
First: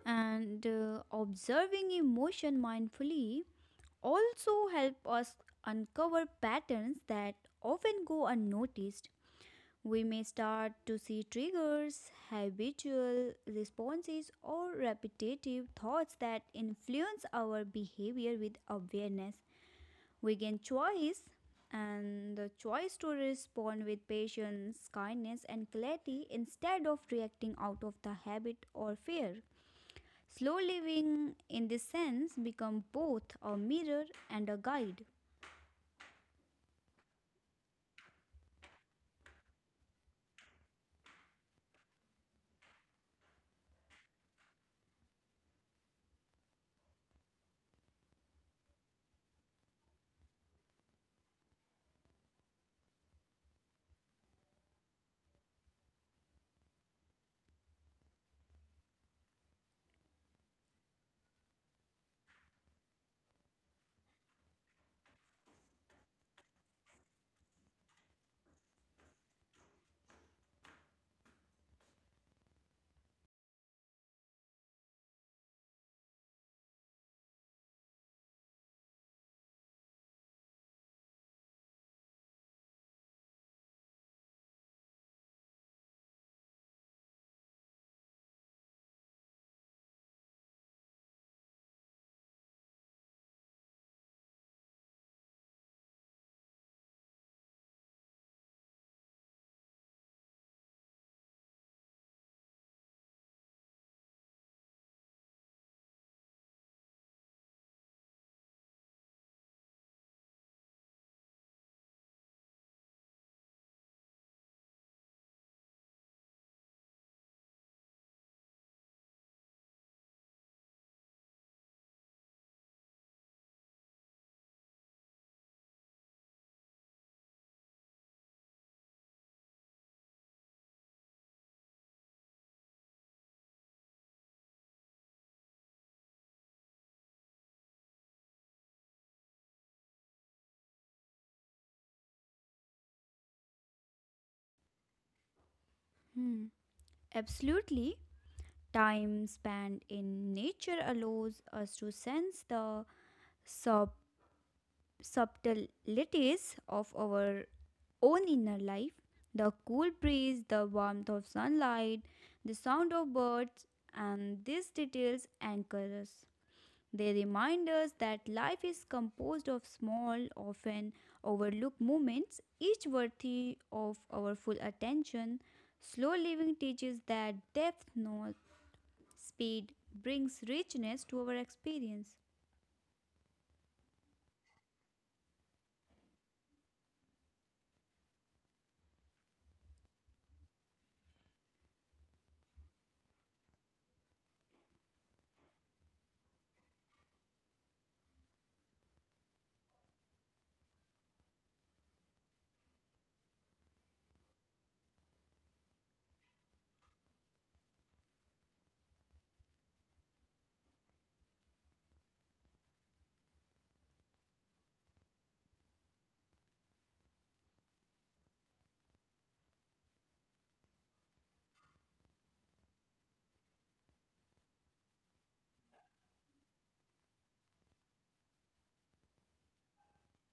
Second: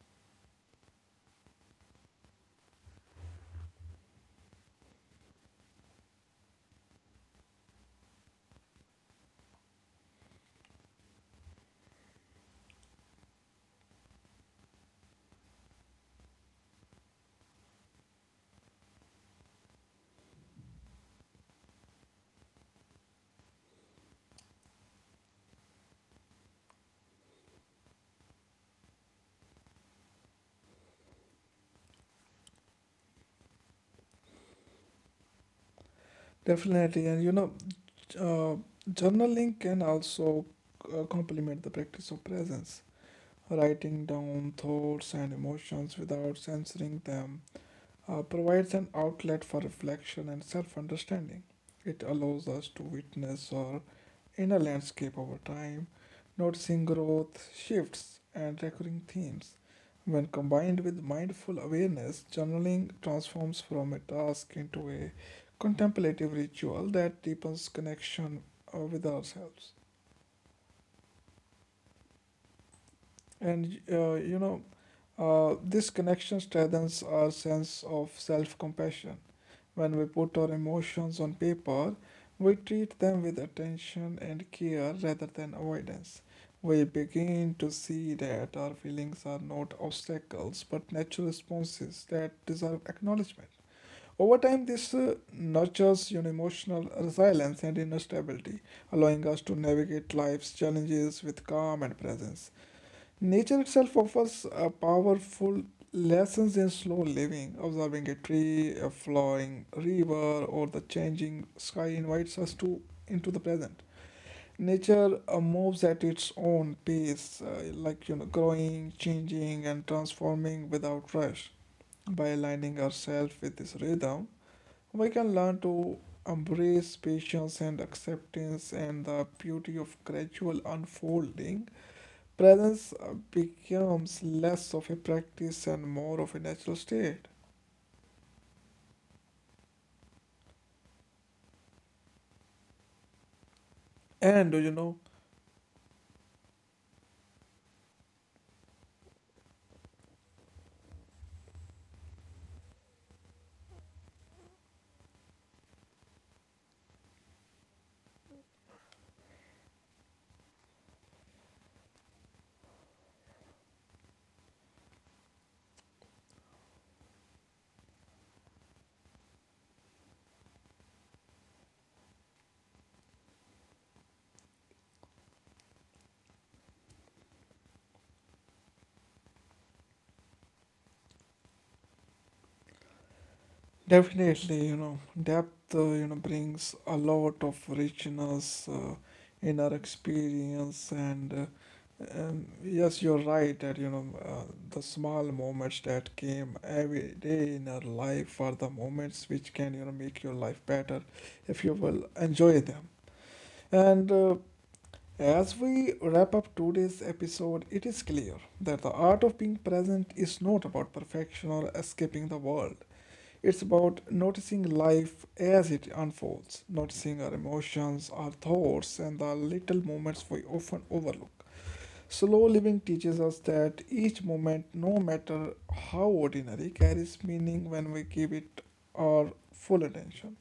Speaker 2: And Observing emotion mindfully also help us uncover patterns that often go unnoticed. We may start to see triggers, habitual responses, or repetitive thoughts that influence our behavior with awareness. We gain choice and the choice to respond with patience, kindness, and clarity instead of reacting out of the habit or fear. Slow living, in this sense, becomes both a mirror and a guide.
Speaker 1: Definitely, and you know, uh, journaling can also complement the practice of presence. Writing down thoughts and emotions without censoring them provides an outlet for reflection and self understanding. It allows us to witness our inner landscape over time, noticing growth, shifts, and recurring themes. When combined with mindful awareness, journaling transforms from a task into a contemplative ritual that deepens connection with ourselves. And uh, you know, this connection strengthens our sense of self compassion. When we put our emotions on paper, we treat them with attention and care rather than avoidance. We begin to see that our feelings are not obstacles but natural responses that deserve acknowledgement. Over time, this nurtures your emotional resilience and inner stability, allowing us to navigate life's challenges with calm and presence. Nature itself offers a powerful lessons in slow living. Observing a tree, a flowing river, or the changing sky invites us to into the present. Nature moves at its own pace, like you know, growing, changing, and transforming without rush. By aligning ourselves with this rhythm, we can learn to embrace patience and acceptance and the beauty of gradual unfolding. Presence becomes less of a practice and more of a natural state. And you know,
Speaker 2: Hmm. Absolutely. Time spent in nature allows us to sense the sub subtleties of our own inner life, the cool breeze, the warmth of sunlight, the sound of birds, and these details anchor us. They remind us that life is composed of small, often overlooked moments, each worthy of our full attention. Slow living teaches that depth, not speed, brings richness to our experience.
Speaker 1: definitely, you know, depth, you know, brings a lot of richness in our experience. And yes, you're right that, you know, the small moments that came every day in our life are the moments which can, you know, make your life better if you will enjoy them. And As we wrap up today's episode, it is clear that the art of being present is not about perfection or escaping the world. It's about noticing life as it unfolds, noticing our emotions, our thoughts, and the little moments we often overlook. Slow living teaches us that each moment, no matter how ordinary, carries meaning when we give it our full attention.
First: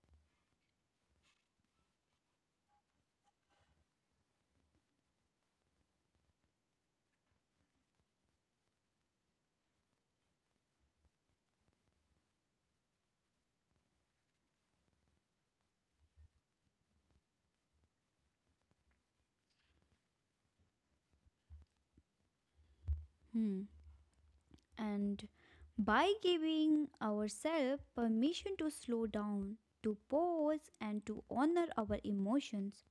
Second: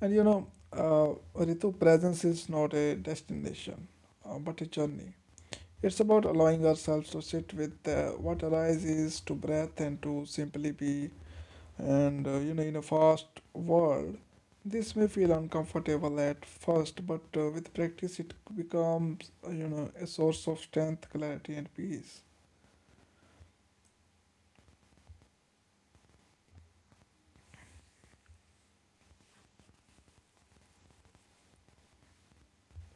Speaker 1: And you know, Ritu, presence is not a destination, but a journey. It's about allowing ourselves to sit with what arises, to breath, and to simply be. In a fast world, this may feel uncomfortable at first, but with practice, it becomes you know a source of strength, clarity, and peace.
Speaker 2: Hmm. And by giving ourselves permission to slow down, to pause, and to honor our emotions,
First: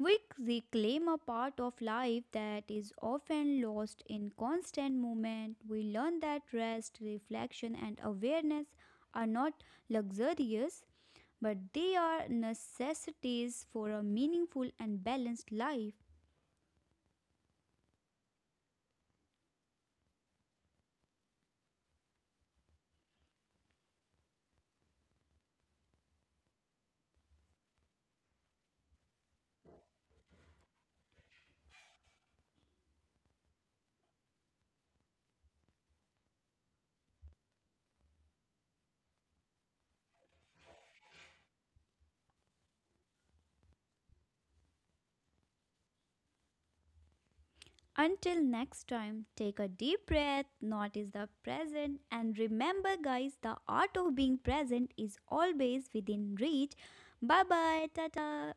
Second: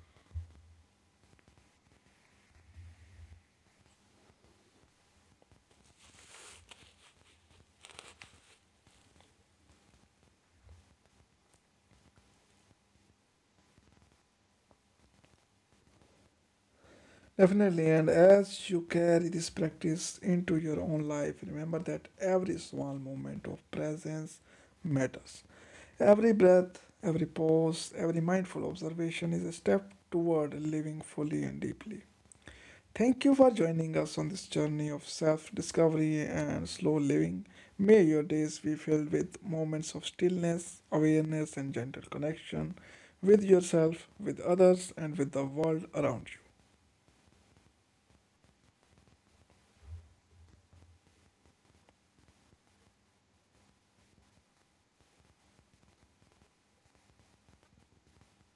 Speaker 2: we reclaim a part of life that is often lost in constant movement. We learn that rest, reflection, and awareness are not luxurious, but they are necessities for a meaningful and balanced life.
Speaker 1: Definitely, and as you carry this practice into your own life, remember that every small moment of presence matters. Every breath, every pause, every mindful observation is a step toward living fully and deeply. Thank you for joining us on this journey of self discovery and slow living. May your days be filled with moments of stillness, awareness, and gentle connection with yourself, with others, and with the world around you.
Speaker 2: Until next time, take a deep breath, notice the present, and remember, guys, the art of being present is always within reach. Bye bye, tata.